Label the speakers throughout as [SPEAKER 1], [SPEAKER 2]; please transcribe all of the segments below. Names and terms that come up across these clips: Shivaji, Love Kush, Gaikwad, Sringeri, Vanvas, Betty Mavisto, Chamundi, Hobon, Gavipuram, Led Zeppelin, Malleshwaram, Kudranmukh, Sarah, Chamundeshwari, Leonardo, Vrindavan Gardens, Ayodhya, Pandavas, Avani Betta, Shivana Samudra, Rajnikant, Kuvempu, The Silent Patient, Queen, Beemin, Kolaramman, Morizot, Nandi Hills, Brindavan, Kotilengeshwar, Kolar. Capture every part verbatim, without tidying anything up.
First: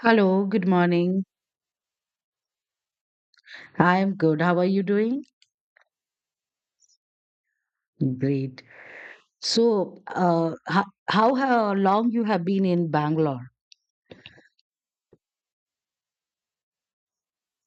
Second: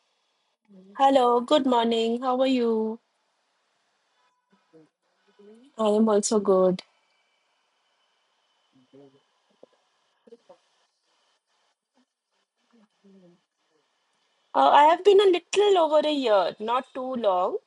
[SPEAKER 1] Hello, good morning.
[SPEAKER 2] Hello, good morning. How are you?
[SPEAKER 1] I'm good. How are you doing?
[SPEAKER 2] I am also good.
[SPEAKER 1] Great. So, uh, how, how ha- long you have been in Bangalore?
[SPEAKER 2] Uh, I have been a little over a year, not too long,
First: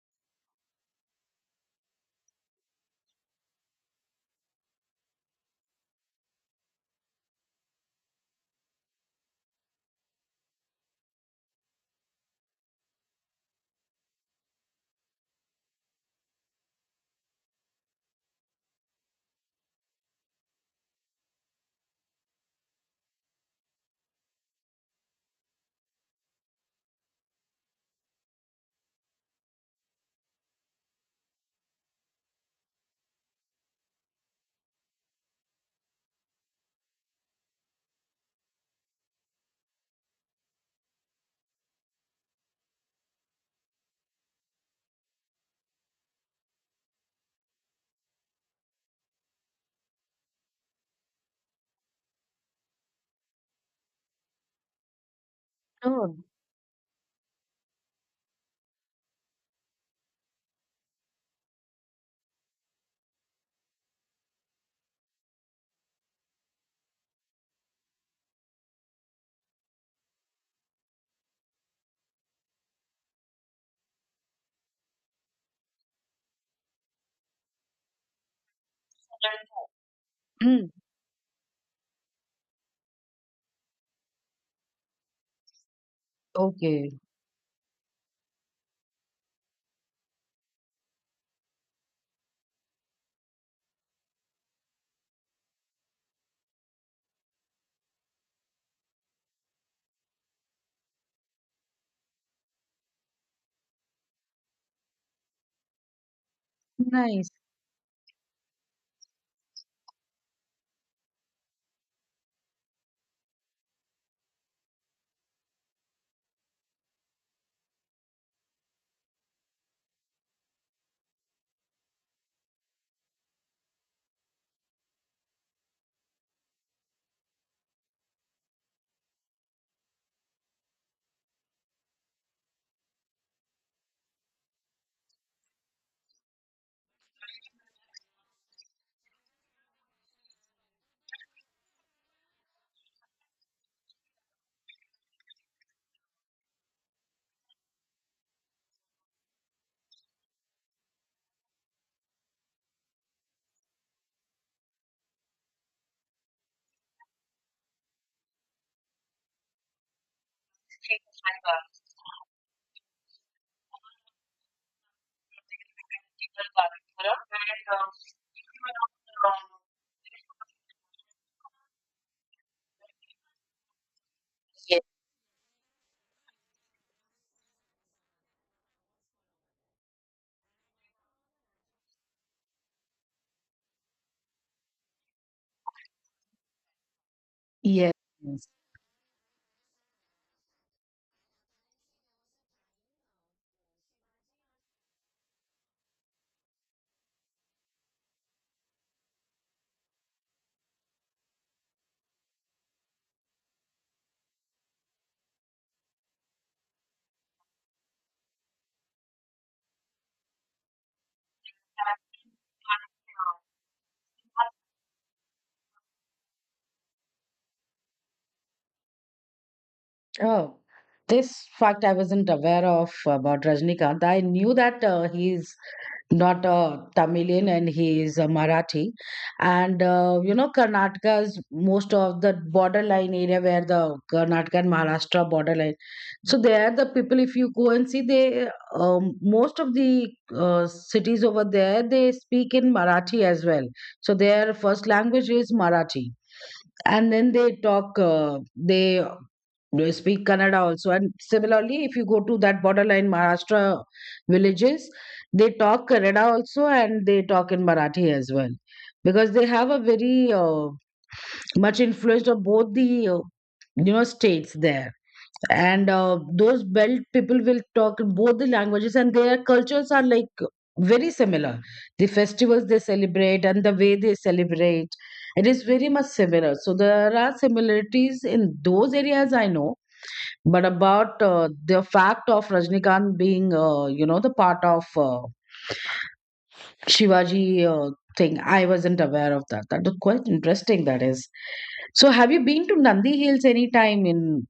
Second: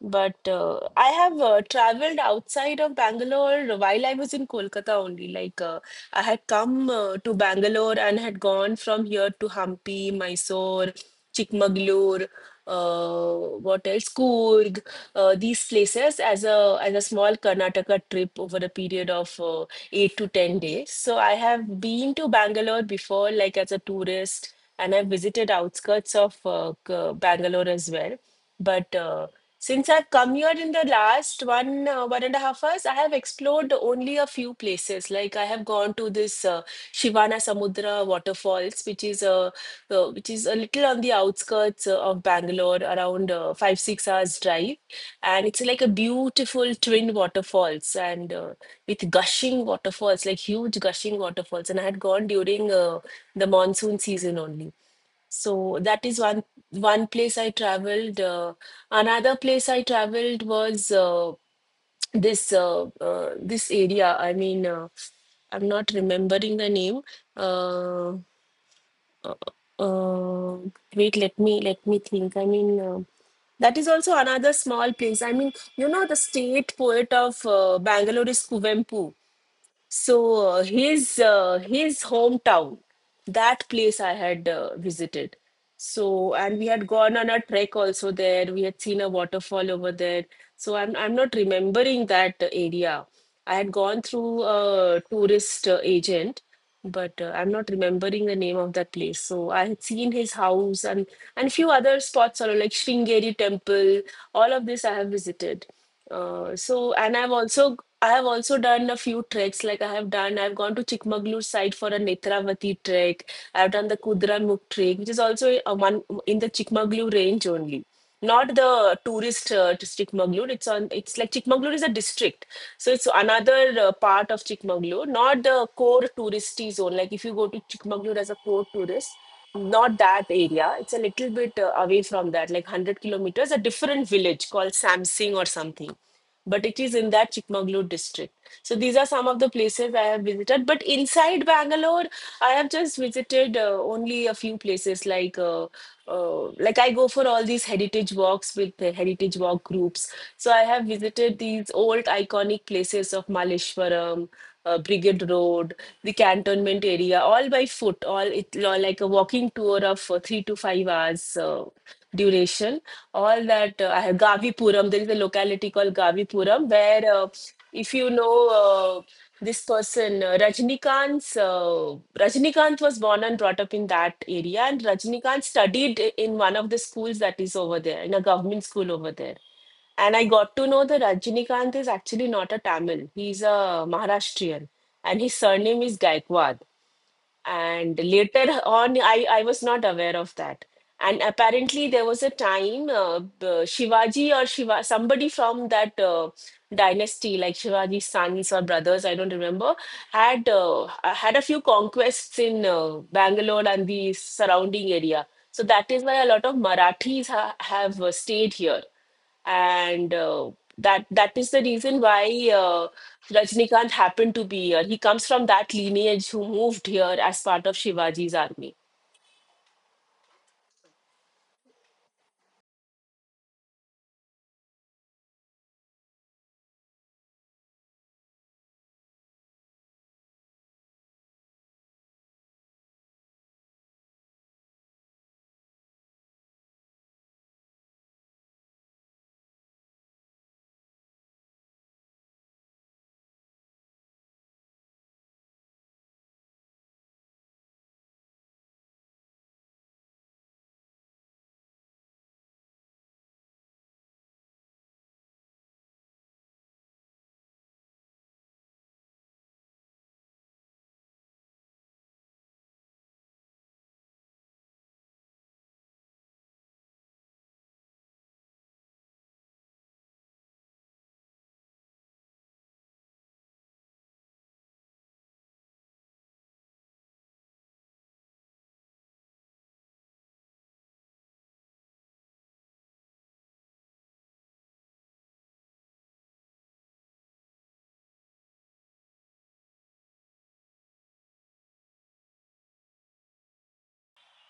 [SPEAKER 2] but uh, I have uh, traveled outside of Bangalore while I was in Kolkata only. Like uh, I had come uh, to Bangalore and had gone from here to Hampi, Mysore, Chikmagalur, uh, what else? Coorg, uh, these places as a as a small Karnataka trip over a period of uh, eight to ten days. So I have been to Bangalore before, like as a tourist, and I've visited outskirts of uh, K- Bangalore as well. But uh, since I've come here in the last one uh, one and a half hours, I have explored only a few places. Like I have gone to this uh, Shivana Samudra waterfalls, which is a uh, which is a little on the outskirts uh, of Bangalore, around uh, five six hours drive, and it's like a beautiful twin waterfalls and uh, with gushing waterfalls, like huge gushing waterfalls. And I had gone during uh, the monsoon season only. So that
[SPEAKER 1] Oh,
[SPEAKER 2] is one one place I traveled. Uh, another place I traveled was uh, this uh, uh, this area. I mean, uh, I'm not remembering the name. Uh, uh, uh, wait, let me let me think. I mean, uh, that is also another small place. I mean, you know, the state poet of uh, Bangalore is Kuvempu. So uh,
[SPEAKER 1] mm,
[SPEAKER 2] his uh, his hometown, that place I had uh, visited. So and we had
[SPEAKER 1] okay.
[SPEAKER 2] gone on a trek also there. We had seen a waterfall over there. So I'm I'm not remembering that area. I had gone through a tourist uh, agent, but uh, I'm not remembering the name of that place. So I had seen his house and and few other spots also like Sringeri temple. All of this I have visited. Uh, so and
[SPEAKER 1] Nice.
[SPEAKER 2] I've also I have also done a few treks. Like I have done, I've gone to Chikmagalur side for a Netravati trek. I've done the Kudranmukh trek, which is also a one in the Chikmagalur range only. Not the tourist uh, to Chikmagalur. It's on. It's like Chikmagalur is a district, so it's another uh, part of Chikmagalur, not the core touristy zone. Like if you go to Chikmagalur as a core tourist, not that area. It's a little bit uh, away from that, like one hundred kilometers. A different village called Samsing or something, but it is in that Chikmagalur district. So these are some of the places I have visited. But inside Bangalore, I have just visited uh, only a few places. Like uh, uh, like I go for all these heritage walks with the heritage walk groups. So I have visited these old iconic places of Malleshwaram, Uh, Brigade Road, the cantonment area, all by foot, all it all like a walking tour of uh, three to five hours uh, duration. All that uh, I have Gavipuram. There is a locality called Gavipuram where, uh, if you know uh, this person, uh, Rajnikant's, uh, Rajnikant was born and brought up in that area,
[SPEAKER 1] Yes.
[SPEAKER 2] and Rajnikant studied i- in one of the schools that is over there, in a government school over there. And I got to know that Rajnikant is actually not a Tamil, he's a Maharashtrian, and his surname is Gaikwad.
[SPEAKER 1] Yes.
[SPEAKER 2] And later on i i was not aware of that, and apparently there was a time uh, Shivaji or Shiva somebody from that uh, dynasty, like Shivaji's sons or brothers, I don't remember, had uh, had a few conquests in uh, Bangalore and the surrounding area, so that is why a lot of Marathis ha- have uh, stayed here, and uh, that that is the reason why uh, Rajnikant happened to be here. He comes from that lineage who moved here as part of Shivaji's army.
[SPEAKER 1] Oh, this fact I wasn't aware of about Rajnikant. I knew that uh, he's not a Tamilian and he is a Marathi. And uh, you know, Karnataka's most of the borderline area where the Karnataka and Maharashtra borderline. So there, the people, if you go and see, they um, most of the uh, cities over there they speak in Marathi as well. So their first language is Marathi, and then they talk. Uh, they they speak Kannada also. And similarly, if you go to that borderline Maharashtra villages, they talk Kannada also and they talk in Marathi as well. Because they have a very uh, much influence of both the uh, you know states there, and uh, those belt people will talk both the languages, and their cultures are like very similar. The festivals they celebrate and the way they celebrate, it is very much similar. So there are similarities in those areas I know, but about uh, the fact of Rajnikant being, uh, you know, the part of uh, Shivaji uh, thing, I wasn't aware of that. That was quite interesting, that is. So, have you been to Nandi Hills anytime in?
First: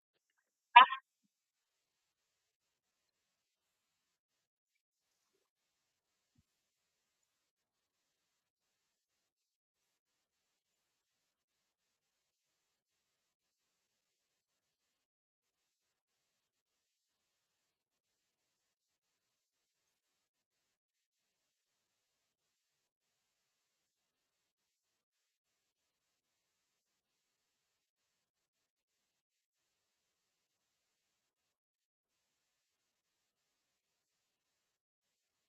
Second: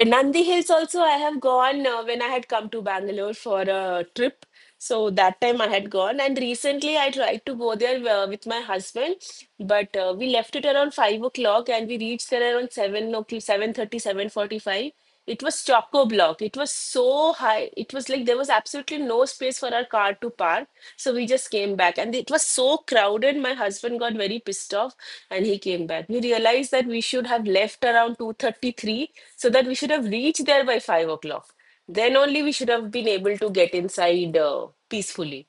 [SPEAKER 2] In Nandi Hills also I have gone uh, when I had come to Bangalore for a trip. So that time I had gone, and recently I tried to go there uh, with my husband, but uh, we left it around five o'clock, and we reached there around seven o'clock, seven thirty, seven forty-five. It was choco block. It was so high. It was like there was absolutely no space for our car to park. So we just came back, and it was so crowded. My husband got very pissed off, and he came back. We realized that we should have left around two thirty-three, so that we should have reached there by five o'clock. Then only we should have been able to get inside uh, peacefully.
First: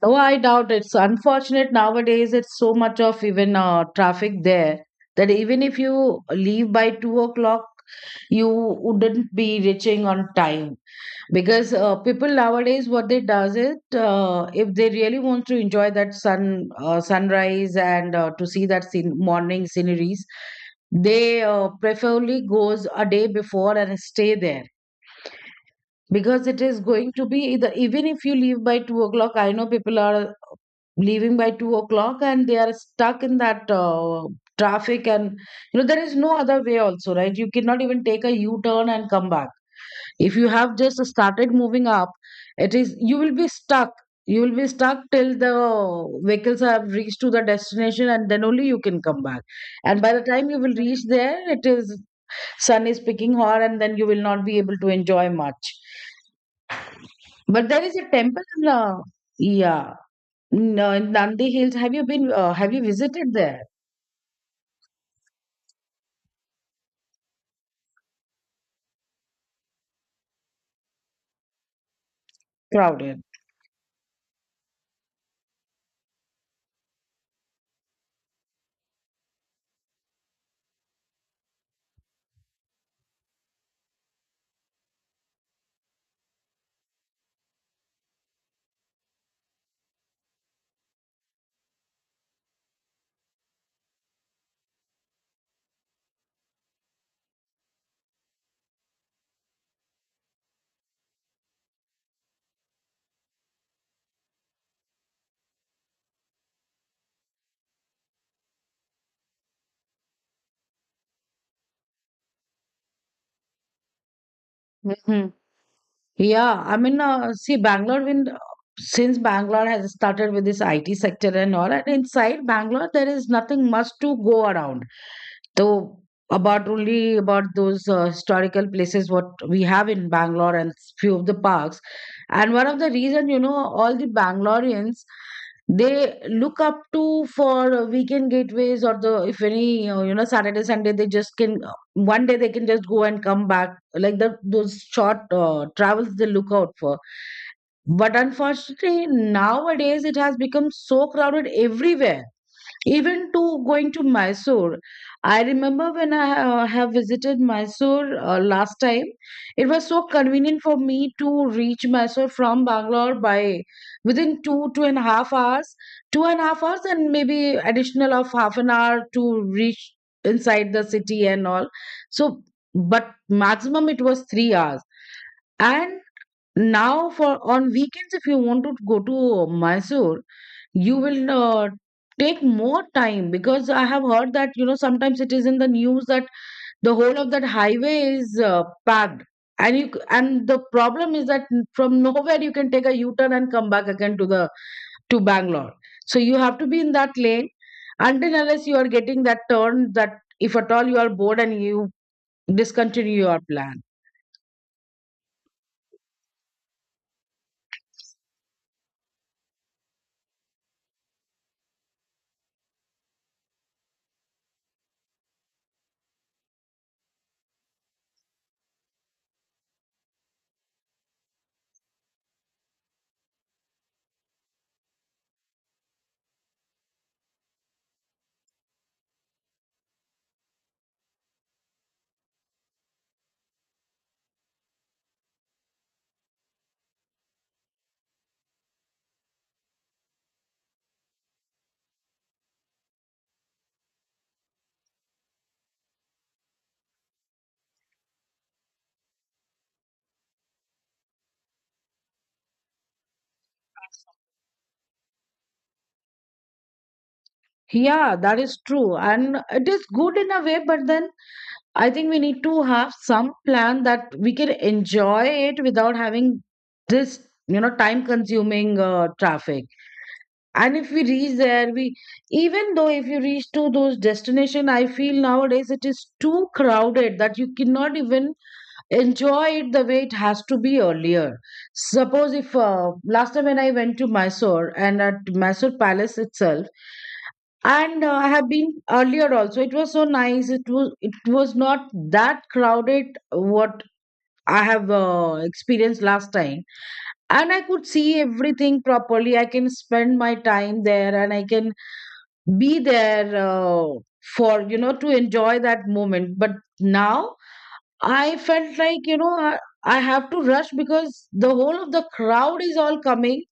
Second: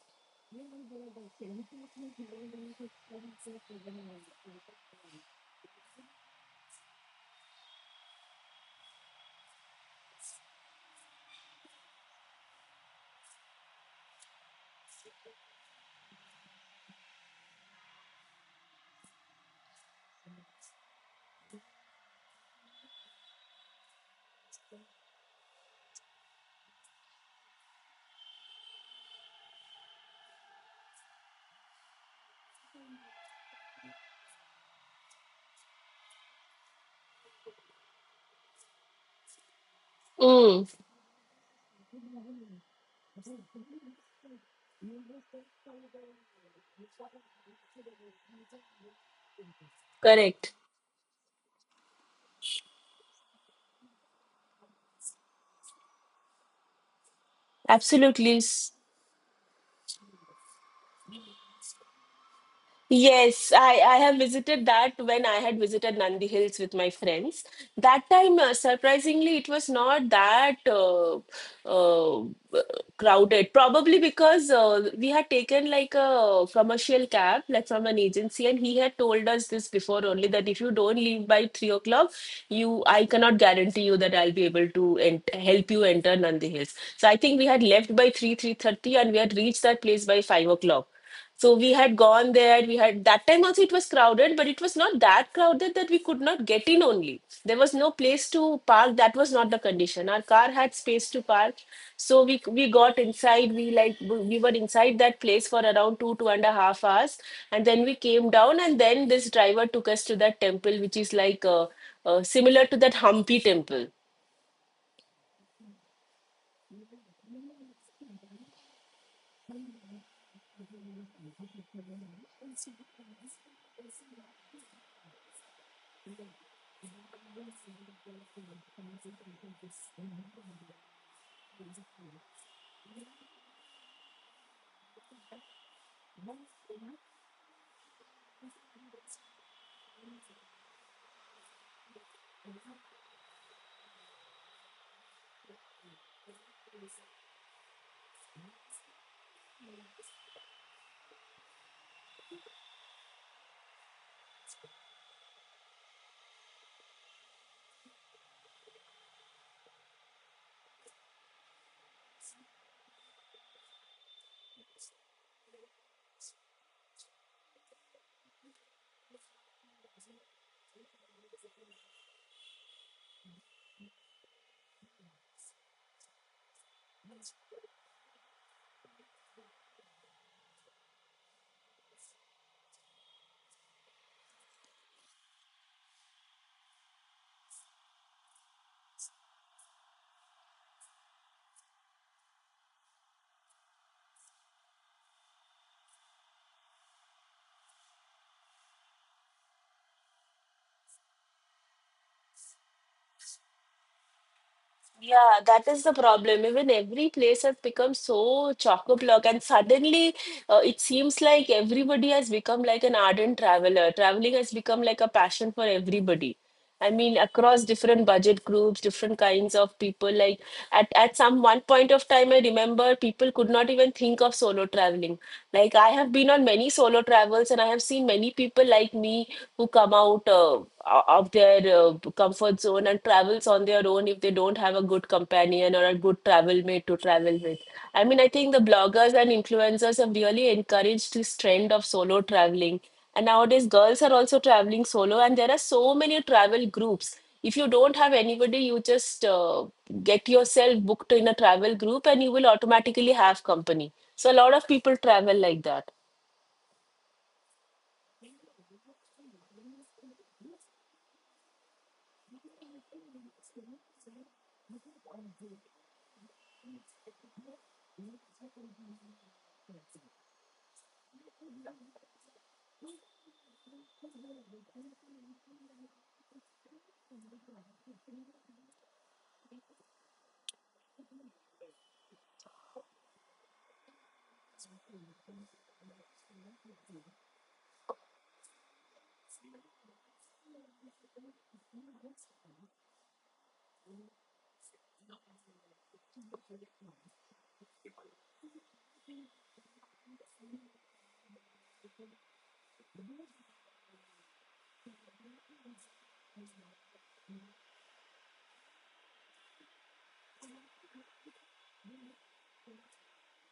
[SPEAKER 1] Though I doubt it's unfortunate nowadays, it's so much of even uh, traffic there that even if you leave by two o'clock, you wouldn't be reaching on time because uh, people nowadays what they does it uh, if they really want to enjoy that sun uh, sunrise and uh, to see that scene, morning sceneries they uh, preferably goes a day before and stay there because it is going to be either even if you leave by two o'clock, I know people are leaving by two o'clock and they are stuck in that uh, traffic and you know there is no other way also, right? You cannot even take a u-turn and come back if you
[SPEAKER 2] Mm,
[SPEAKER 1] have just started moving up. It is you will be stuck. You will be stuck till the vehicles have reached to the destination and then only you can come back, and by the time
[SPEAKER 2] correct.
[SPEAKER 1] you will reach there it is sun is picking hot and then you will not be able to enjoy much. But there is a
[SPEAKER 2] Absolutely.
[SPEAKER 1] temple in,
[SPEAKER 2] S-
[SPEAKER 1] uh, yeah. No, in Nandi Hills, have you been? Uh, have you visited
[SPEAKER 2] Yes,
[SPEAKER 1] there?
[SPEAKER 2] I, I have visited that when I had visited Nandi Hills with my friends. That time, uh, surprisingly, it was not that uh, uh,
[SPEAKER 1] Crowded.
[SPEAKER 2] crowded. Probably because uh, we had taken like a commercial cab, like from an agency, and he had told us this before only that if you don't leave by three o'clock, you I cannot guarantee you that I'll be able to ent help you enter Nandi Hills. So I think we had left by three, three thirty, and we had reached that place by five o'clock. So we had gone there. We had that time also it was crowded, but it was not that crowded that we could not get in only. There was no place to park. That was not the condition. Our car had space to park. So we we got inside. We like we were inside that place for around two, two and a half hours. And then we came down, and then this driver took us to that temple, which is like uh, uh, similar to that Hampi temple.
[SPEAKER 1] Yeah, I mean, uh, see, Bangalore, when since Bangalore has started with this I T sector and all, and inside Bangalore, there is nothing much to go around. So, about only about those uh, historical places what we have in Bangalore and few of the parks. And one of the reason, you know, all the Bangaloreans they look up to for uh, weekend gateways or the if any uh, you know Saturday Sunday they just can one day they can just go and come back, like that those short uh, travels they look out for. But unfortunately nowadays it has become so crowded everywhere, even to going to Mysore. I remember when I ha- uh, have visited Mysore uh, last time, it was so convenient for me to reach Mysore from Bangalore by within two, two and a half hours, two and a half hours, and maybe additional of half an hour to reach inside the city and all. So, but maximum it was three hours. And now, for on weekends, if you want to go to Mysore, you will uh, take more time because I have heard that you know sometimes it is in the news that the whole of that highway is uh, packed, and you c- and the problem is that from nowhere you can take a U-turn and come back again to the to Bangalore. So you have to be in that lane until unless you are getting that turn that if at all you are bored and you discontinue your plan.
[SPEAKER 2] Yeah, that is the problem. Even every place has become so chock-a-block, and suddenly uh, it seems like everybody has become like an ardent traveler. Traveling has become like a passion for everybody. I mean, across different budget groups, different kinds of people. Like at, at some one point of time, I remember people could not even think of solo traveling. Like I have been on many solo travels, and I have seen many people like me who come out uh, of their uh, comfort zone and travels on their own if they don't have a good companion or a good travel mate to travel with. I mean, I think the bloggers and influencers have really encouraged this trend of solo traveling. And nowadays, girls are also traveling solo, and there are so many travel groups. If you don't have anybody, you just uh, get yourself booked in a travel group and you will automatically have company. So, a lot of people travel like that.
[SPEAKER 1] Yeah, that is true. And it is good in a way, but then I think we need to have some plan that we can enjoy it without having this, you know, time consuming uh, traffic. And if we reach there, we even though if you reach to those destination, I feel nowadays it is too crowded that you cannot even enjoy it the way it has to be earlier. Suppose if uh, last time when I went to Mysore and at Mysore Palace itself, and uh, I have been earlier also. It was so nice. It was it was not that crowded. What I have uh, experienced last time, and I could see everything properly. I can spend my time there, and I can be there uh, for you know to enjoy that moment. But now I felt like you know I, I have to rush because the whole of the crowd is all coming,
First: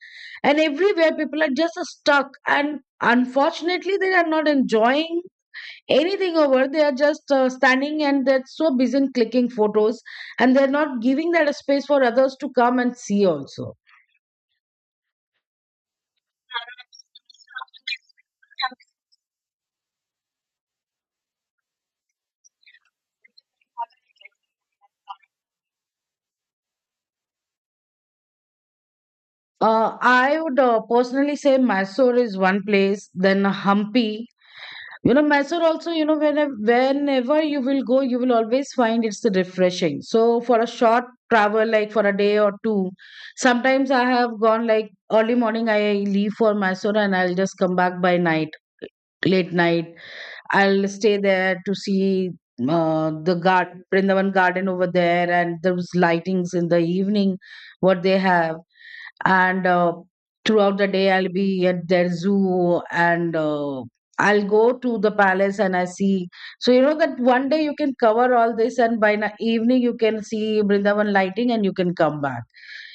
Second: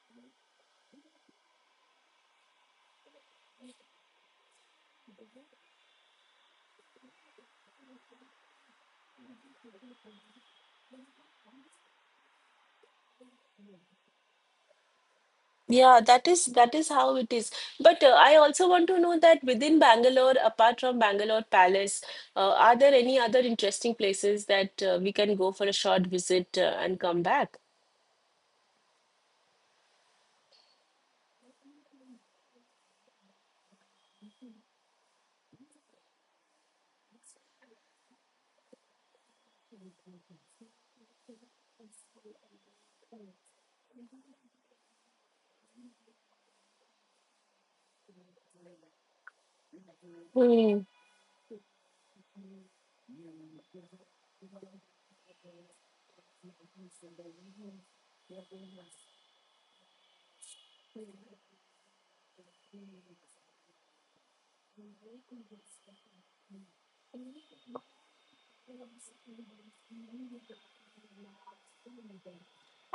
[SPEAKER 1] and everywhere people are just stuck and. Unfortunately, they are not enjoying anything over they are just uh, standing and they're so busy in clicking photos and they're not giving that a space for others to come and see also.
[SPEAKER 2] Yeah, that is that is how it is. But uh, I also want to know that within Bangalore, apart from Bangalore Palace, uh, are there any other interesting places that uh, we can go for a short visit uh, and come back?
[SPEAKER 1] Uh, I would uh, personally say Mysore is one place, then Hampi. You know, Mysore also, you know, whenever, whenever you will go, you will always find it's refreshing. So, for a short travel, like for a day or two, sometimes I have gone like early morning, I leave for Mysore and I'll just come back by night, late night,
[SPEAKER 2] Hmm.
[SPEAKER 1] I'll stay there to see uh, the garden, Brindavan garden over there, and those lightings in the evening, what they have. And uh, throughout the day, I'll be at their zoo, and uh, I'll go to the palace and I see. So, you know, that one day you can cover all this, and by the evening, you can see Brindavan lighting and you can come back.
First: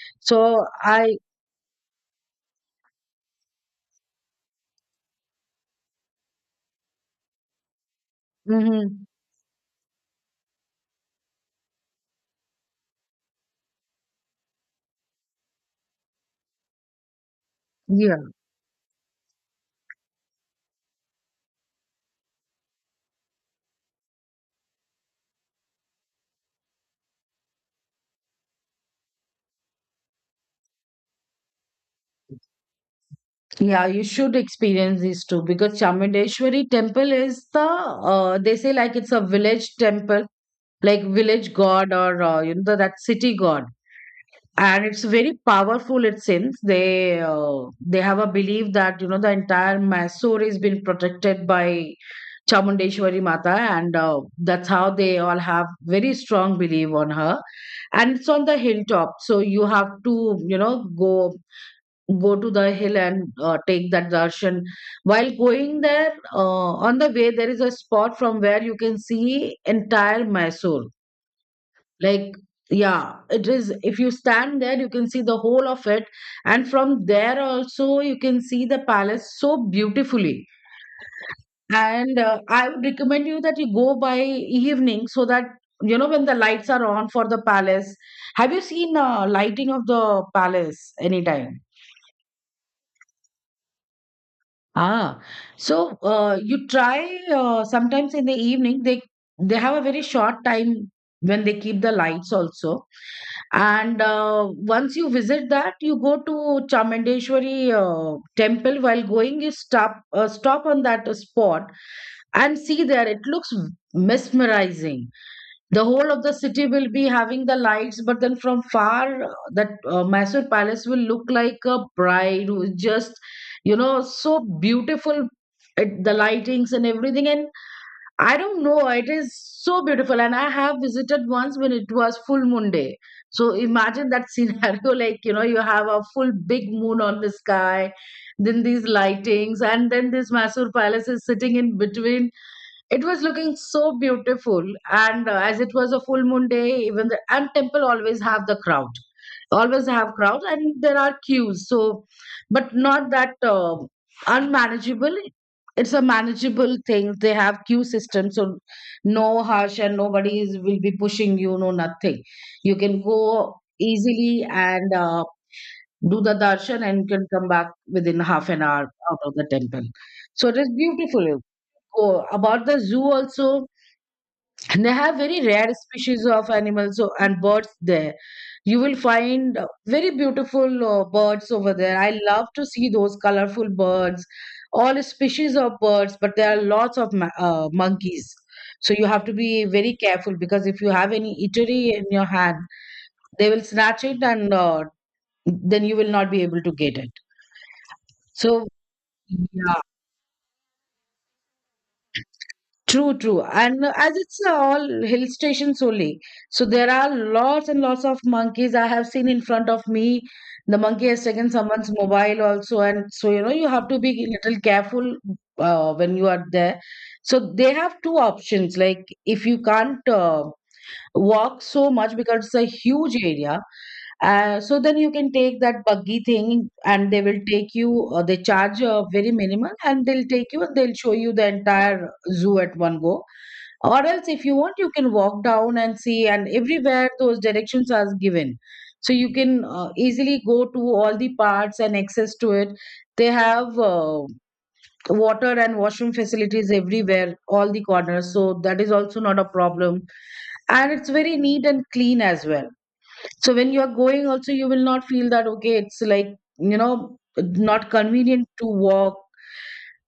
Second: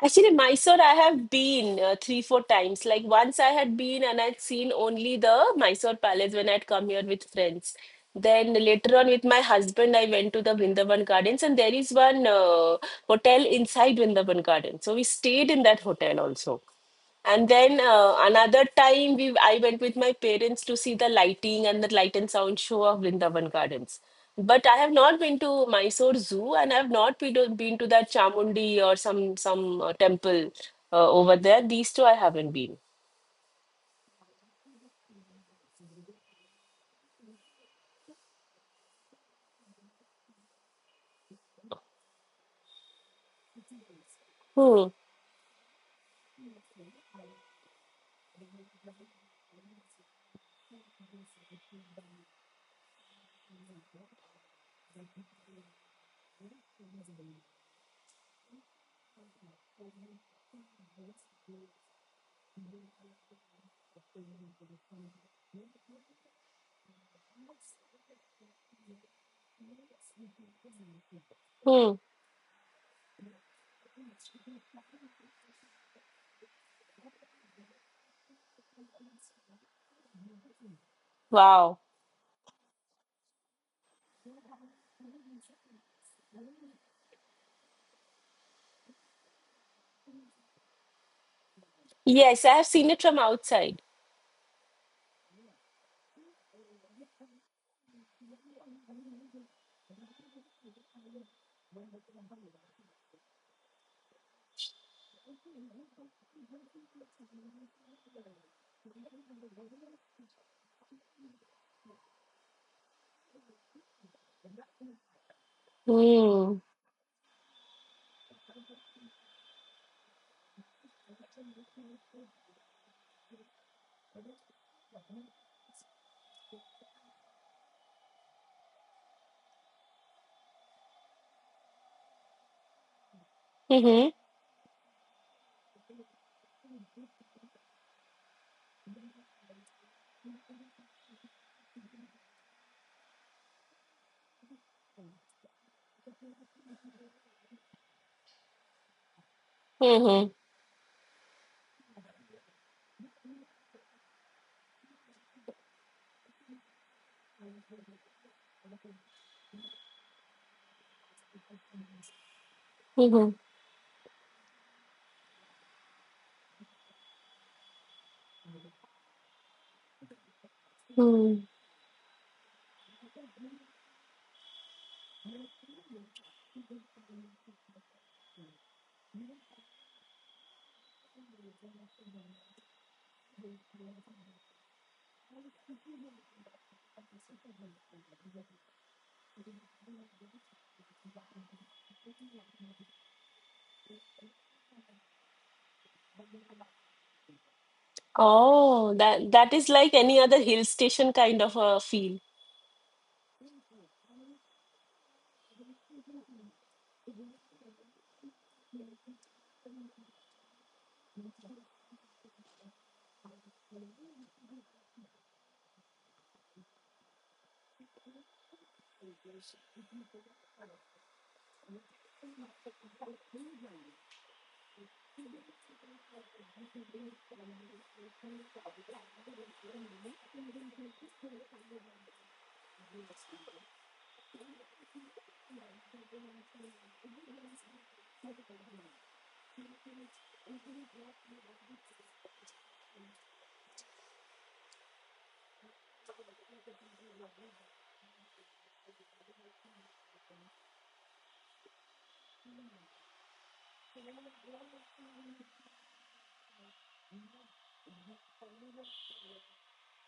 [SPEAKER 2] Actually,
[SPEAKER 1] So,
[SPEAKER 2] Mysore, I
[SPEAKER 1] I,
[SPEAKER 2] have been uh, three, four times. Like once I had been and I'd seen only the Mysore Palace when I'd come here with friends. Then later
[SPEAKER 1] mm-hmm,
[SPEAKER 2] on with my husband, I went to the Vrindavan Gardens, and there is one uh, hotel inside Vrindavan Gardens. So we stayed in that hotel also. And then uh,
[SPEAKER 1] yeah.
[SPEAKER 2] another time we I went with my parents to see the lighting and the light and sound show of Vrindavan Gardens. But I have not been to Mysore Zoo, and I have not been to, been to that Chamundi or some some uh, temple uh, over there. These two I haven't been.
[SPEAKER 1] Yeah, you should experience these two because Chamundeshwari temple is the uh, they say like it's a village temple, like village god or uh, you know the, that city god, and
[SPEAKER 2] Hmm.
[SPEAKER 1] it's very powerful. It seems they uh, they have a belief that you know the entire Mysore is been protected by Chamundeshwari Mata, and uh, that's how they all have very strong belief on her, and it's on the hilltop, so you have to you know go go to the hill and uh, take that darshan. While going there, uh, on the way, there is a spot from where you can see entire Mysore.
[SPEAKER 2] Hmm.
[SPEAKER 1] Like, yeah, it is. If you stand there, you can see the whole of it. And from there also, you can see the palace so beautifully.
[SPEAKER 2] Wow.
[SPEAKER 1] And uh, I would recommend you that you go by evening so that, you know, when the lights are on for the palace. Have you seen uh, lighting of the palace anytime?
[SPEAKER 2] Yes, I have seen it from outside.
[SPEAKER 1] Ah, so uh, you try uh, sometimes in the evening they they have a very short time when they keep the lights also. And uh, once you visit that, you go to Chamundeshwari uh, temple. While going, you stop uh, stop on that spot and see there. It looks mesmerizing. The whole of the
[SPEAKER 2] Hmm.
[SPEAKER 1] city will be having the lights, but then from far uh, that uh, Mysore palace will look like a bride who is just you know so beautiful. It, the lightings and everything, and I don't know, it is so beautiful. And I have visited once when it was full moon day, so imagine
[SPEAKER 2] Mm-hmm.
[SPEAKER 1] that scenario, like you know you have a full big moon on the sky, then these lightings, and then this Mysore palace is sitting in between. It was looking so beautiful. And uh, as it was a full moon day, even the and temple always have the crowd, always have
[SPEAKER 2] Mm-hmm.
[SPEAKER 1] crowd, and there are queues. So but not that uh, unmanageable. It's a manageable thing, they have queue system. So no hush and nobody is will be pushing you, no nothing. You can
[SPEAKER 2] Mm-hmm.
[SPEAKER 1] go easily and uh, do the darshan and can come back within half an hour out of the temple. So it is beautiful.
[SPEAKER 2] Hmm.
[SPEAKER 1] Oh, about the zoo also, and they have very rare species of animals o- and birds there. You will find uh, very beautiful uh, birds over there. I love to see those colorful birds, all species of birds, but there are lots of ma- uh, monkeys. So you have to be very careful because if you have any eatery in your hand, they will snatch it and uh, then you will not be able to get it. So,
[SPEAKER 2] Oh, that that is
[SPEAKER 1] yeah,
[SPEAKER 2] like any other hill station kind of a feel.
[SPEAKER 1] true, true. And uh, as it's uh, all hill stations only, so there are lots and lots of monkeys I have seen in front of me. The monkey has taken someone's mobile also, and so you know you have to be little careful uh, when you are there. So they have two options. Like if you can't uh, walk so much because it's a huge area, Uh, so then you can take that buggy thing and they will take you, uh, they charge uh, very minimal and they'll take you and they'll show you the entire zoo at one go. Or else, if you want, you can walk down and see, and everywhere those directions are given. So you can uh, easily go to all the parts and access to it. They have uh, water and washroom facilities everywhere, all the corners. So that is also not a problem. And it's very neat and clean as well. So when you're going, also, you will not feel that, okay, it's like, you know, not convenient to walk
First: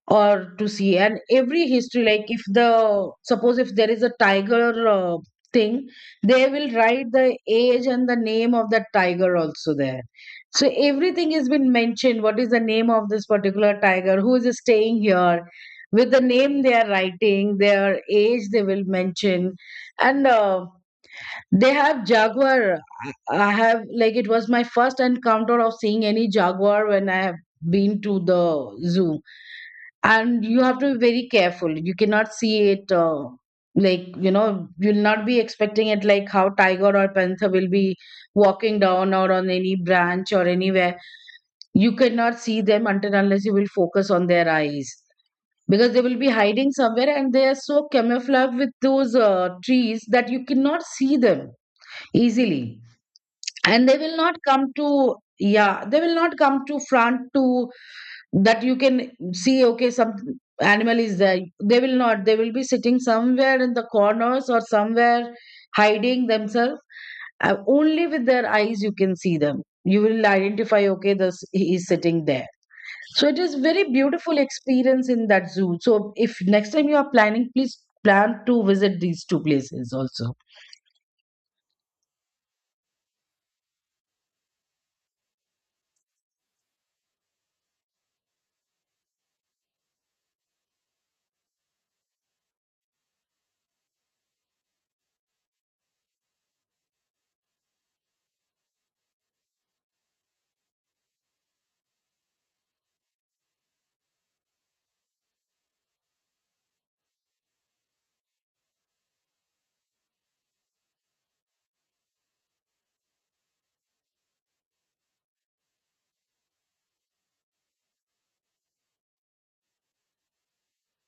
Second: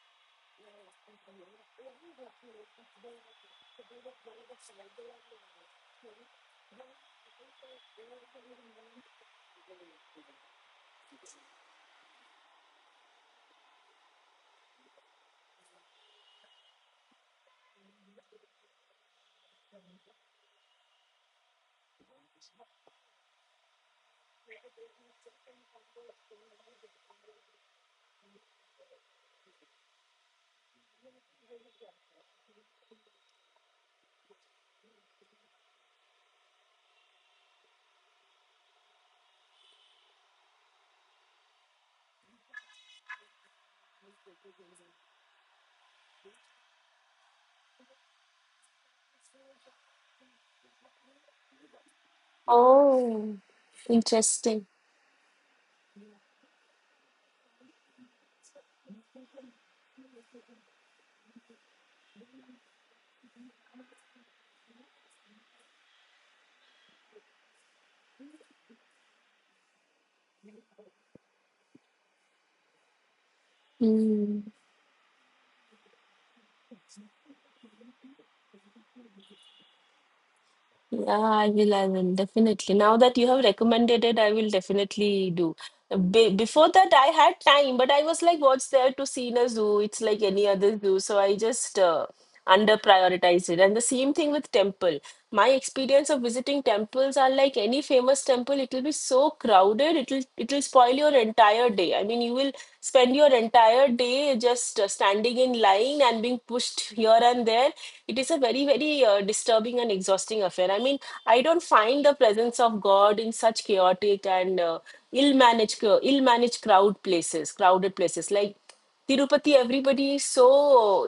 [SPEAKER 1] or to see. And every history, like if the, suppose if there is a tiger uh, thing, they will write the age and the name of that tiger also there. So everything has been mentioned. What is the name of this particular tiger? Who is staying here? With the name they are writing, their age they will mention. And uh, They have Jaguar. I I have like it was my first encounter of seeing any Jaguar when I have been to the zoo. And you have to be very careful. You cannot see it uh, like you know you'll not be expecting it like how tiger or panther will be walking down or on any branch or anywhere. You cannot see them until unless you will focus on their eyes. Because they will be hiding somewhere and they are so camouflaged with those uh, trees that you cannot see them easily,
[SPEAKER 2] Oh,
[SPEAKER 1] and they will not come
[SPEAKER 2] interesting.
[SPEAKER 1] to, yeah, they will not come to front to that you can see okay some animal is there. They will not, they will be sitting somewhere in the corners or somewhere hiding themselves. Uh, only with their eyes you can see them, you will identify okay this he is sitting there. So it is very beautiful
[SPEAKER 2] Hmm.
[SPEAKER 1] experience in that zoo. So if next time you are planning, please plan to visit these two places also.
[SPEAKER 2] Yeah, I will. I will definitely. Now that you have recommended it, I will definitely do. Be before that, I had time, but I was like, what's there to see in a zoo? It's like any other zoo. So I just uh, under prioritized it. And the same thing with temple. My experience of visiting temples are like any famous temple, it will be so crowded, it'll it'll spoil your entire day. I mean, you will spend your entire day just uh, standing in line and being pushed here and there. It is a very very uh, disturbing and exhausting affair. I mean, I don't find the presence of God in such chaotic and uh, ill managed ill managed crowd places crowded places like Tirupati. Everybody is so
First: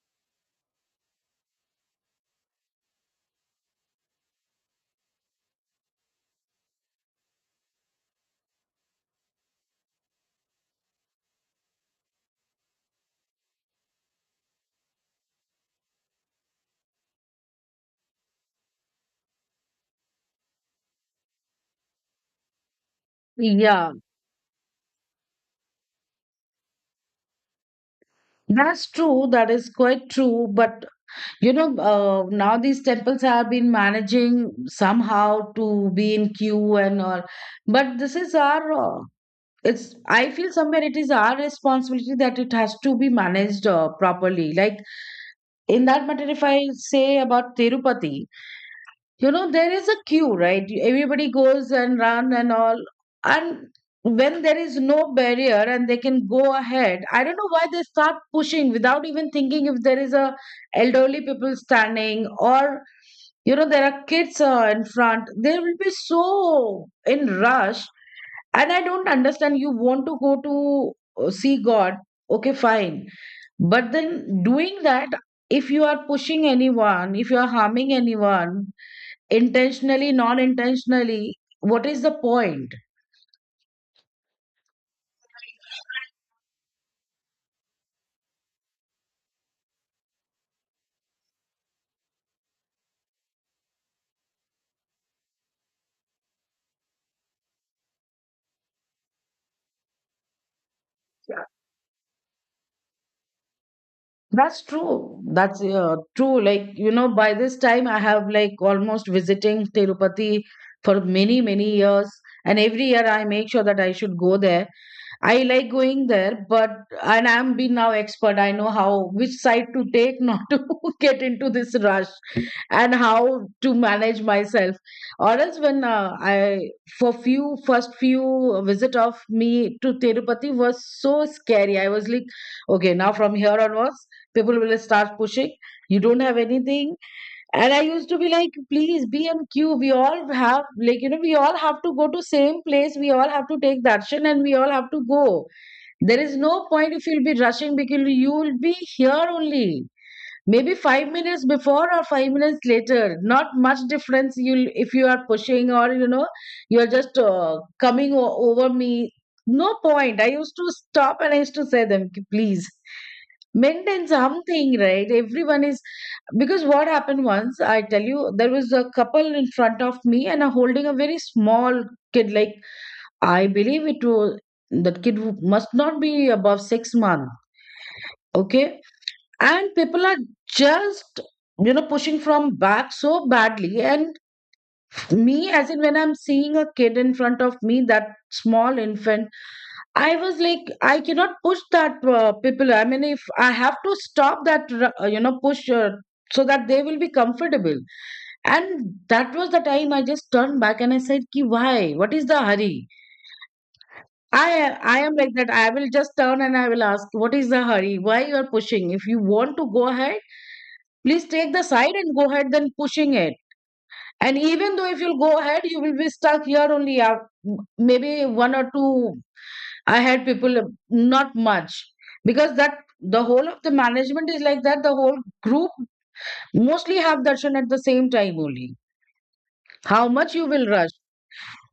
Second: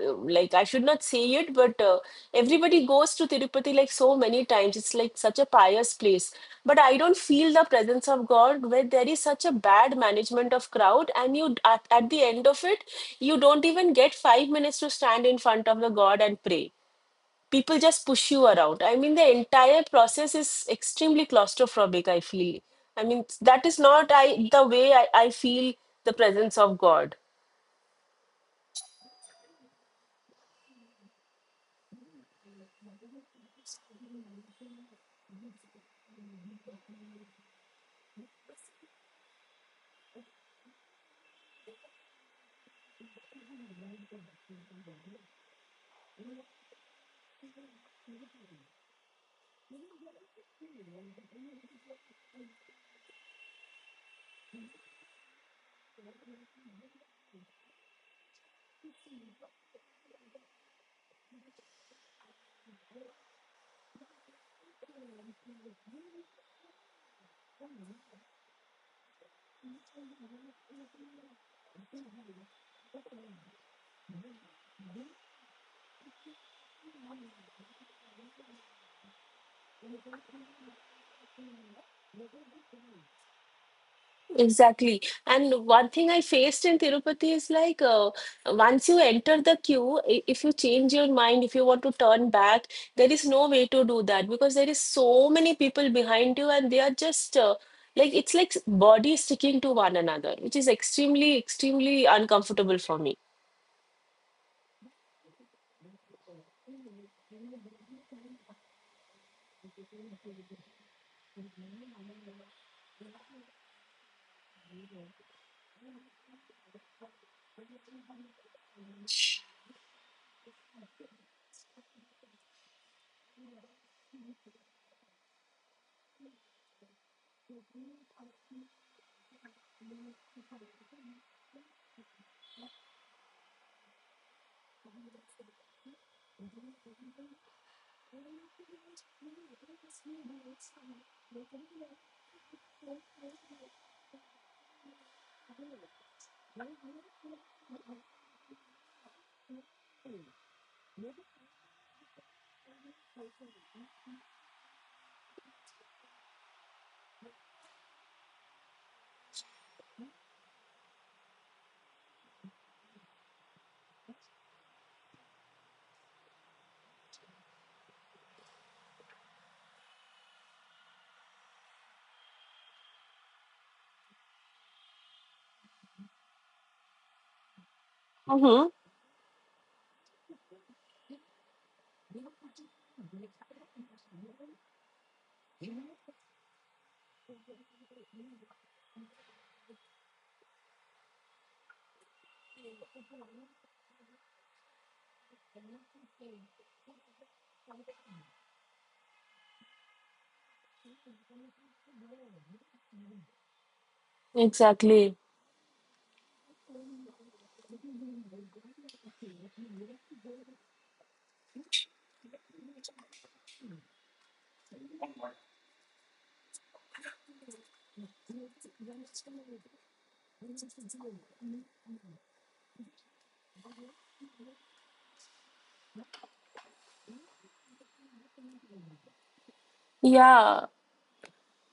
[SPEAKER 2] uh, like I should not say it, but uh, everybody goes to Tirupati like so many times. It's like such a pious place. But I don't feel the presence of God where there is such a bad management of crowd, and you at, at the end of it, you don't even get five minutes to stand in front of the God and pray. People just push you around. I mean, the entire process is extremely claustrophobic, I feel. I mean, that is
[SPEAKER 1] Yeah,
[SPEAKER 2] not I the way I, I feel the presence of God.
[SPEAKER 1] that's true. That is quite true. But you know, uh, now these temples have been managing somehow to be in queue and all. But this is our, uh, it's, I feel somewhere it is our responsibility that it has to be managed uh, properly. Like in that matter, if I say about Tirupati, you know there is a queue, right? You- everybody goes and run and all, and when there is no barrier and they can go ahead, I don't know why they start pushing without even thinking if there is a elderly people standing or you know there are kids uh, in front, they will be so in rush. And I don't understand, you want to go to uh, see god, okay fine, but then doing that, if you are pushing anyone, if you are harming anyone, intentionally, non intentionally, what is the point?
[SPEAKER 2] Exactly. And one thing I faced in Tirupati is like uh, once you enter the queue, i- if you change your mind, if you want to turn back, there is no way to do that because there is so many people behind you, and they are just uh, like it's like bodies sticking to one another, which is extremely, extremely uncomfortable for me.
[SPEAKER 1] That's true. That's uh, true. Like you know by this time I have like almost visiting Tirupati for many many years, and every year I make sure that I should go there. I like going there. But and I'm been now expert, I know how which side to take not to get into this rush and how to manage myself. Or else when uh, I for few first few visit of me to Tirupati was so scary. I was like okay now from here onwards people will start pushing, you don't have anything. And I used to be like please be on queue, we all have, like you know we all have to go to same place, we all have to take darshan and we all have to go. There is no point if you'll be rushing, because you'll be here only maybe five minutes before or five minutes later, not much difference you'll if you are pushing or you know you're just uh, coming o- over me, no point. I used to stop and I used to say them, "Ki- please maintain something, right? Everyone is," because what happened once, I tell you, there was a couple in front of me and a holding a very small kid, like I believe it was that kid who must not be above six months,
[SPEAKER 2] Mm-hmm.
[SPEAKER 1] okay? And people are just you know pushing from back so badly. And me as in when I'm seeing a kid in front of me, that small infant, I was like I cannot push that uh, people. I mean if I have to stop that uh, you know push uh, so that they will be comfortable. And that was the time I just turned back and I said ki why what is the hurry. I i am
[SPEAKER 2] Exactly.
[SPEAKER 1] like that, I will just turn and I will ask what is the hurry, why you are pushing. If you want to go ahead, please take the side and go ahead, then pushing it. And even though if you'll go ahead, you will be stuck here only. af- Maybe one or two ahead people, uh, not much. Because that the whole of the management is like that. The whole group mostly have darshan at the same time only. How much you will
[SPEAKER 2] Yeah.
[SPEAKER 1] rush.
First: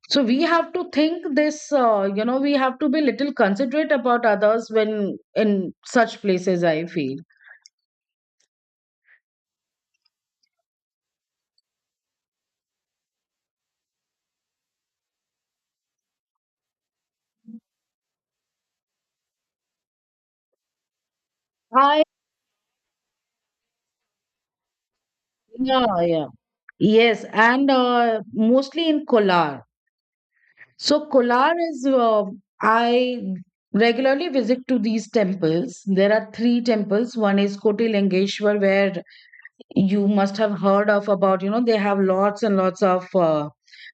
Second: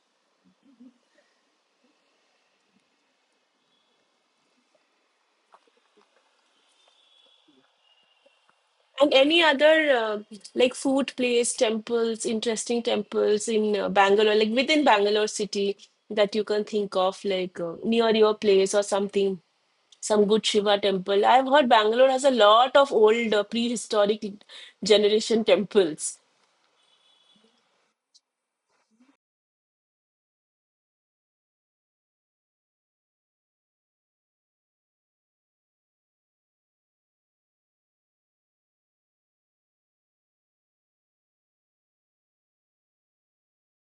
[SPEAKER 1] So we have to think this, uh, you know, we have to be little considerate about others when in such places, I feel.
[SPEAKER 2] And any other uh, like food place, temples, interesting temples in uh, Bangalore, like within Bangalore city that you can think of, like uh, near your place or something, some good Shiva temple. I've heard
[SPEAKER 1] I
[SPEAKER 2] Bangalore has a lot of old uh, prehistoric generation
[SPEAKER 1] Yeah,
[SPEAKER 2] temples.
[SPEAKER 1] yeah. Yes, and uh, mostly in Kolar. So Kolar is uh, I regularly visit to these temples. There are three temples. One is Kotilengeshwar, where you must have heard of about. You know they have lots and lots of uh,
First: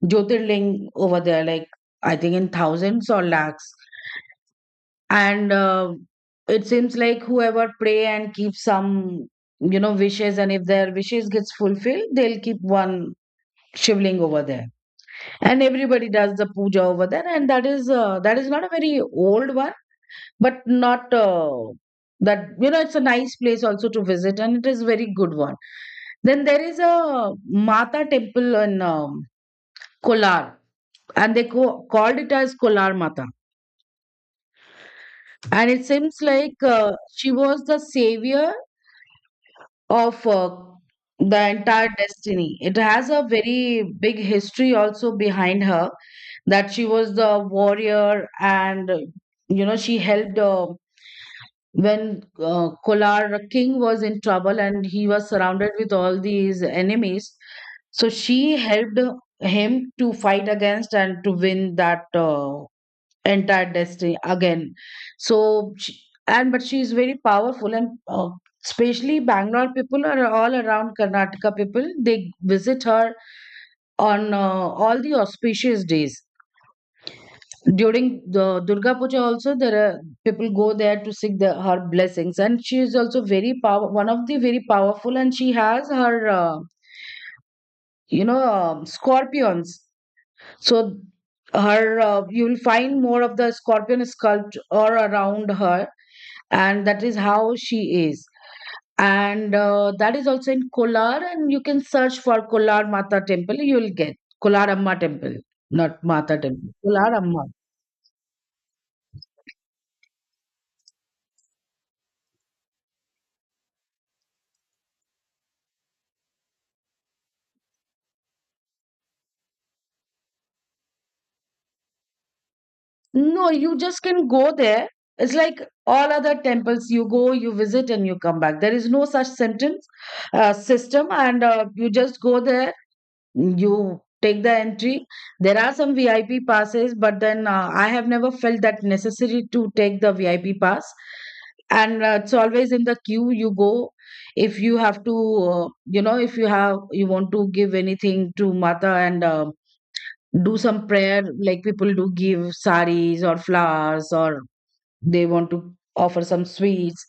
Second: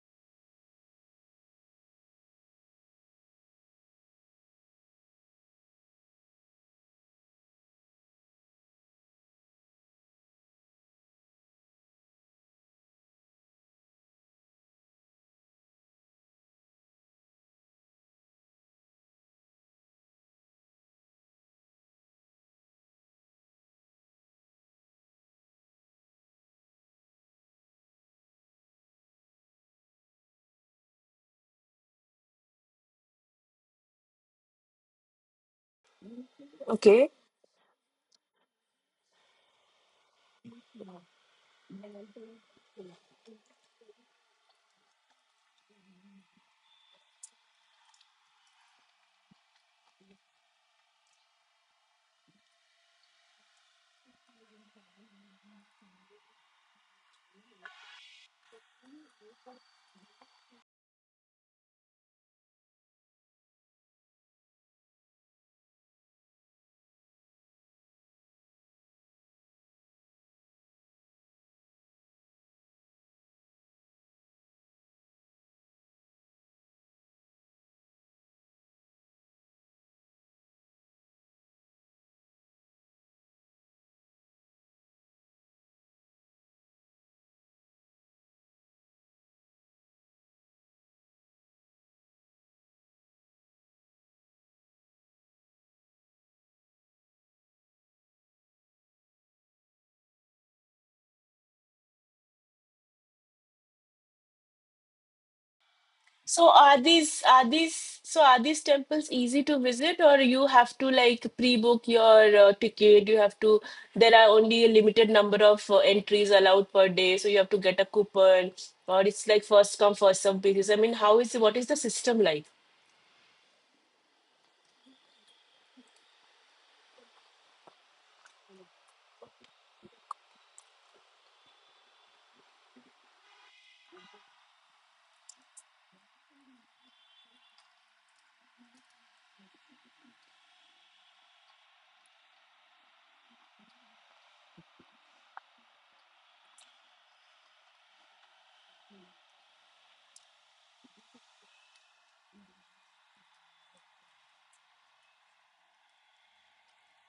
[SPEAKER 1] Jyotirling over there, like I think in thousands or lakhs. And uh, It seems like whoever pray and keep some you know wishes, and if their wishes gets fulfilled, they'll keep one shivling over there, and everybody does the puja over there. And that is uh, that is not a very old one, but not uh, that you know it's a nice place also to visit and it is very good one. Then there is a mata temple in um, Kolar, and they co- called it as Kolar Mata. And it seems like uh,
[SPEAKER 2] Okay.
[SPEAKER 1] she was the savior of uh, the entire destiny. It has a very big history also behind her, that she was the warrior and uh, you know she helped uh, when uh, Kolar king was in trouble and he was surrounded with all these enemies. So she helped him to fight against and to win that uh, entire destiny again. So she, and but she is very powerful, and uh, especially Bangalore people are all around Karnataka people, they visit her on uh, all the auspicious days. During the Durga Puja also, there are people go there to seek the, her blessings. And she is also very power, one of the very powerful, and she has her uh, you know um scorpions. So her, uh, you will find more of the scorpion sculpt or around her, and that is how she is. And uh, That is also in Kolar, and you can search for Kolar Mata temple, you will get Kolar Amma temple, not Mata
[SPEAKER 2] So
[SPEAKER 1] temple,
[SPEAKER 2] are
[SPEAKER 1] Kolar
[SPEAKER 2] these
[SPEAKER 1] Amma.
[SPEAKER 2] are these so are these temples easy to visit, or you have to like pre-book your uh, ticket? You have to there are only a limited number of uh, entries allowed per day, so you have to get a coupon, or it's like first come first serve basis. I mean, how is what is the system like?
[SPEAKER 1] No, you just can go there. It's like all other temples, you go, you visit and you come back. There is no such sentence uh, system. And uh, You just go there, you take the entry. There are some V I P passes, but then uh, I have never felt that necessary to take the V I P pass. And uh, It's always in the queue you go. If you have to uh, you know, if you have, you want to give anything to Mata, and uh, do some prayer, like people do give saris or flowers, or they want to offer some sweets,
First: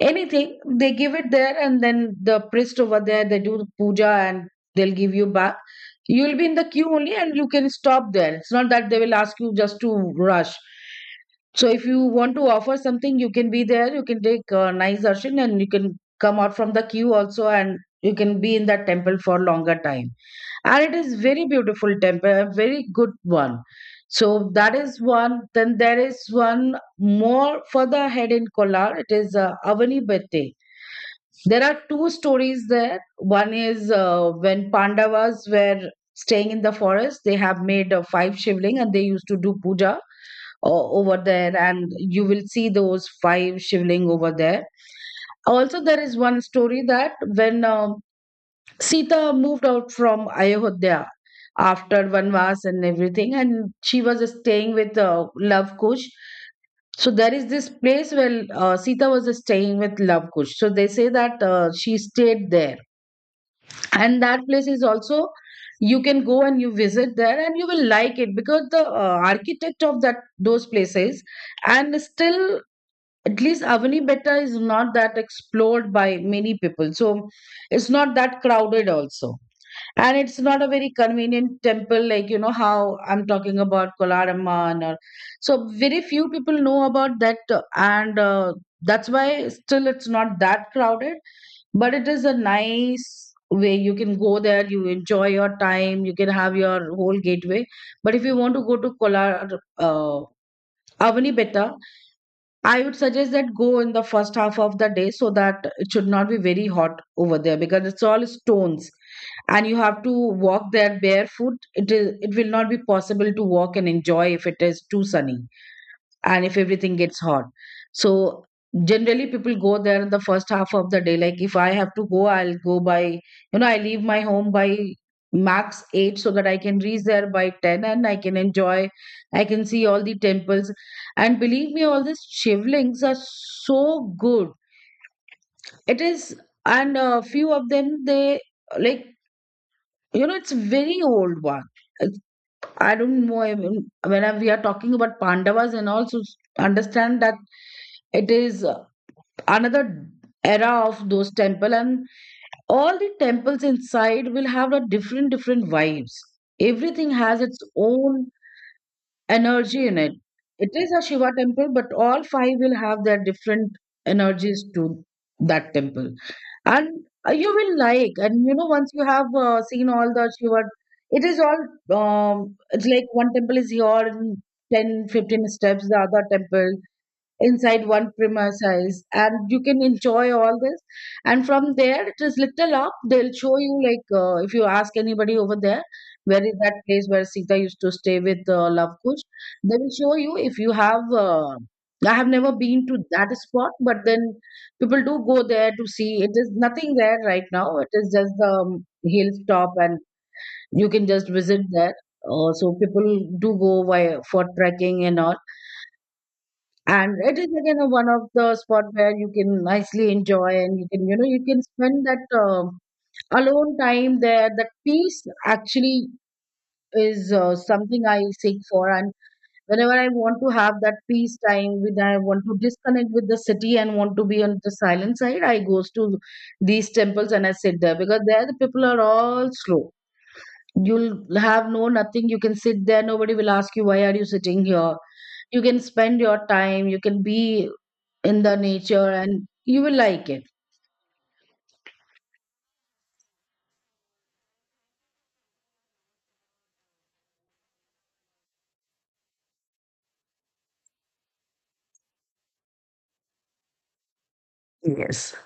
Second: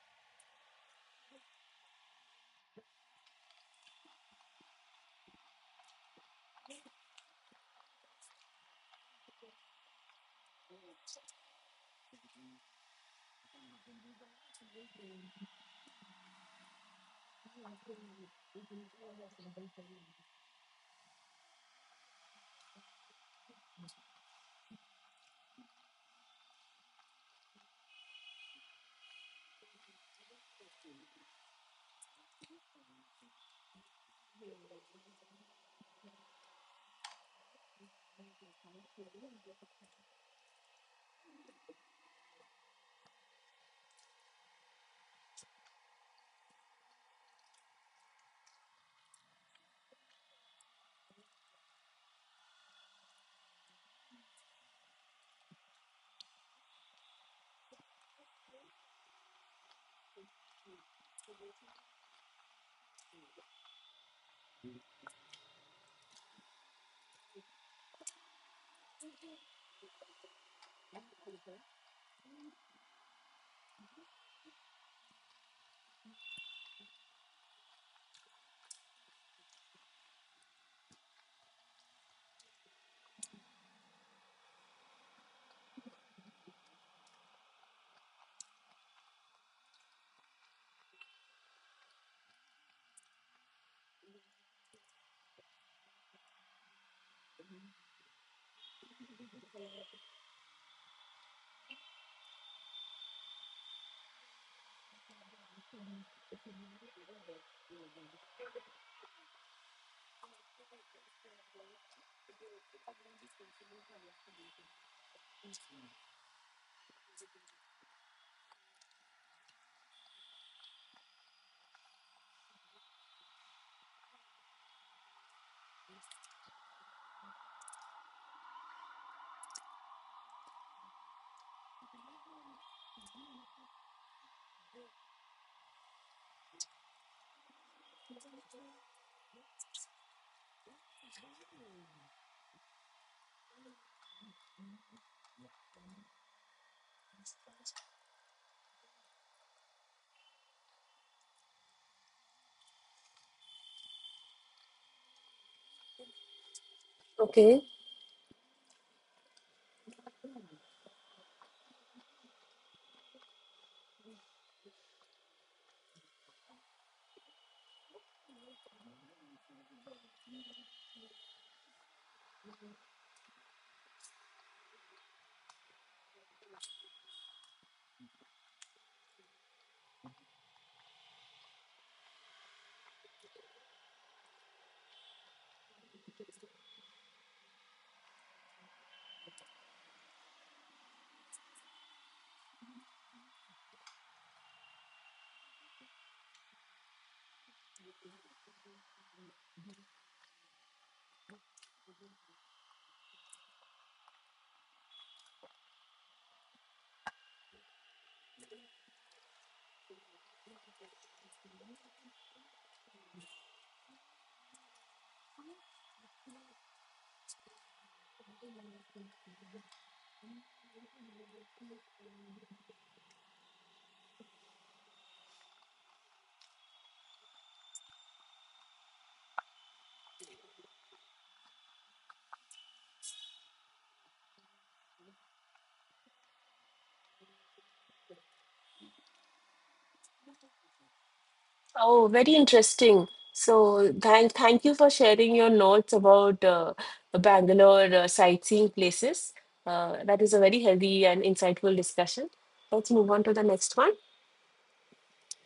[SPEAKER 1] anything they give it there, and then the priest over there they do the puja and they'll give you back. You'll be in the queue only, and you can stop there. It's not that they will ask you just to rush. So if you want to offer something, you can be there, you can take a nice darshan, and you can come out from the queue also, and you can be in that temple for longer time. And it is very beautiful temple, a very good one. So that is one. Then there is one more further ahead in Kolar, it is uh, Avani Bette. There are two stories there. One is uh, when Pandavas were staying in the forest, they have made uh, five shivling and they used to do puja o- over there, and you will see those five shivling over there. Also there is one story that when uh, Sita moved out from Ayodhya after Vanvas and everything, and she was staying with uh, Love Kush. So there is this place where uh, Sita was staying with Love Kush. So they say that uh, she stayed there, and that place is also, you can go and you visit there, and you will like it because the uh, architect of that those places. And still, at least Avani Betta is not that explored by many people, so it's not that crowded also. And it's not a very convenient temple, like, you know how I'm talking about Kolaramman, or so very few people know about that, uh, and uh, that's why still it's not that crowded. But it is a nice way, you can go there, you enjoy your time, you can have your whole gateway. But if you want to go to Kolar, uh, Avani, I would suggest that go in the first half of the day so that it should not be very hot over there, because it's all stones and you have to walk there barefoot. It is it will not be possible to walk and enjoy if it is too sunny and if everything gets hot. So generally people go there in the first half of the day. Like if I have to go, I'll go by, you know, I leave my home by max eight so that I can reach there by ten, and I can enjoy, I can see all the temples. And believe me, all these shivlings are so good. It is, and a few of them, they like, you know, it's very old one. I don't know. I mean, when I, we are talking about Pandavas, and also understand that it is uh, another era of those temple, and all the temples inside will have a different different vibes. Everything has its
[SPEAKER 2] Okay.
[SPEAKER 1] own energy in it. It is a Shiva temple, but all five will have their different energies to that temple. And uh, you will like, and you know, once you have uh, seen all the Shiva, it is all, um, it's like one temple is here in ten, fifteen steps, the other temple inside one premises, and you can enjoy all this. And from there it is little up, they'll show you. Like uh, if you ask anybody over there, where is that place where Sita used to stay with uh, Love Kush, they will show you. If you have uh, I have never been to that spot, but then people do go there to see. It is nothing there right now, it is just the um, hill top, and you can just visit there. Uh, so people do go by for trekking and all. And it is again a one of the spot where you can nicely enjoy, and you can you know you can spend that um alone time there. That peace actually is uh, something I seek for. And whenever I want to have that peace time, when I want to disconnect with the city and want to be on the silent side, I goes to these temples and I sit there, because there the people are all slow. You'll have no nothing, you can sit there, nobody will ask you why are you sitting here. You can spend your time, you can be in the nature, and you will like it.
[SPEAKER 2] Oh, very interesting. So thank thank you for sharing your notes about uh, Bangalore uh, sightseeing places. Uh, that is a very healthy and insightful discussion. Let's move on to the next one.
[SPEAKER 1] Yes.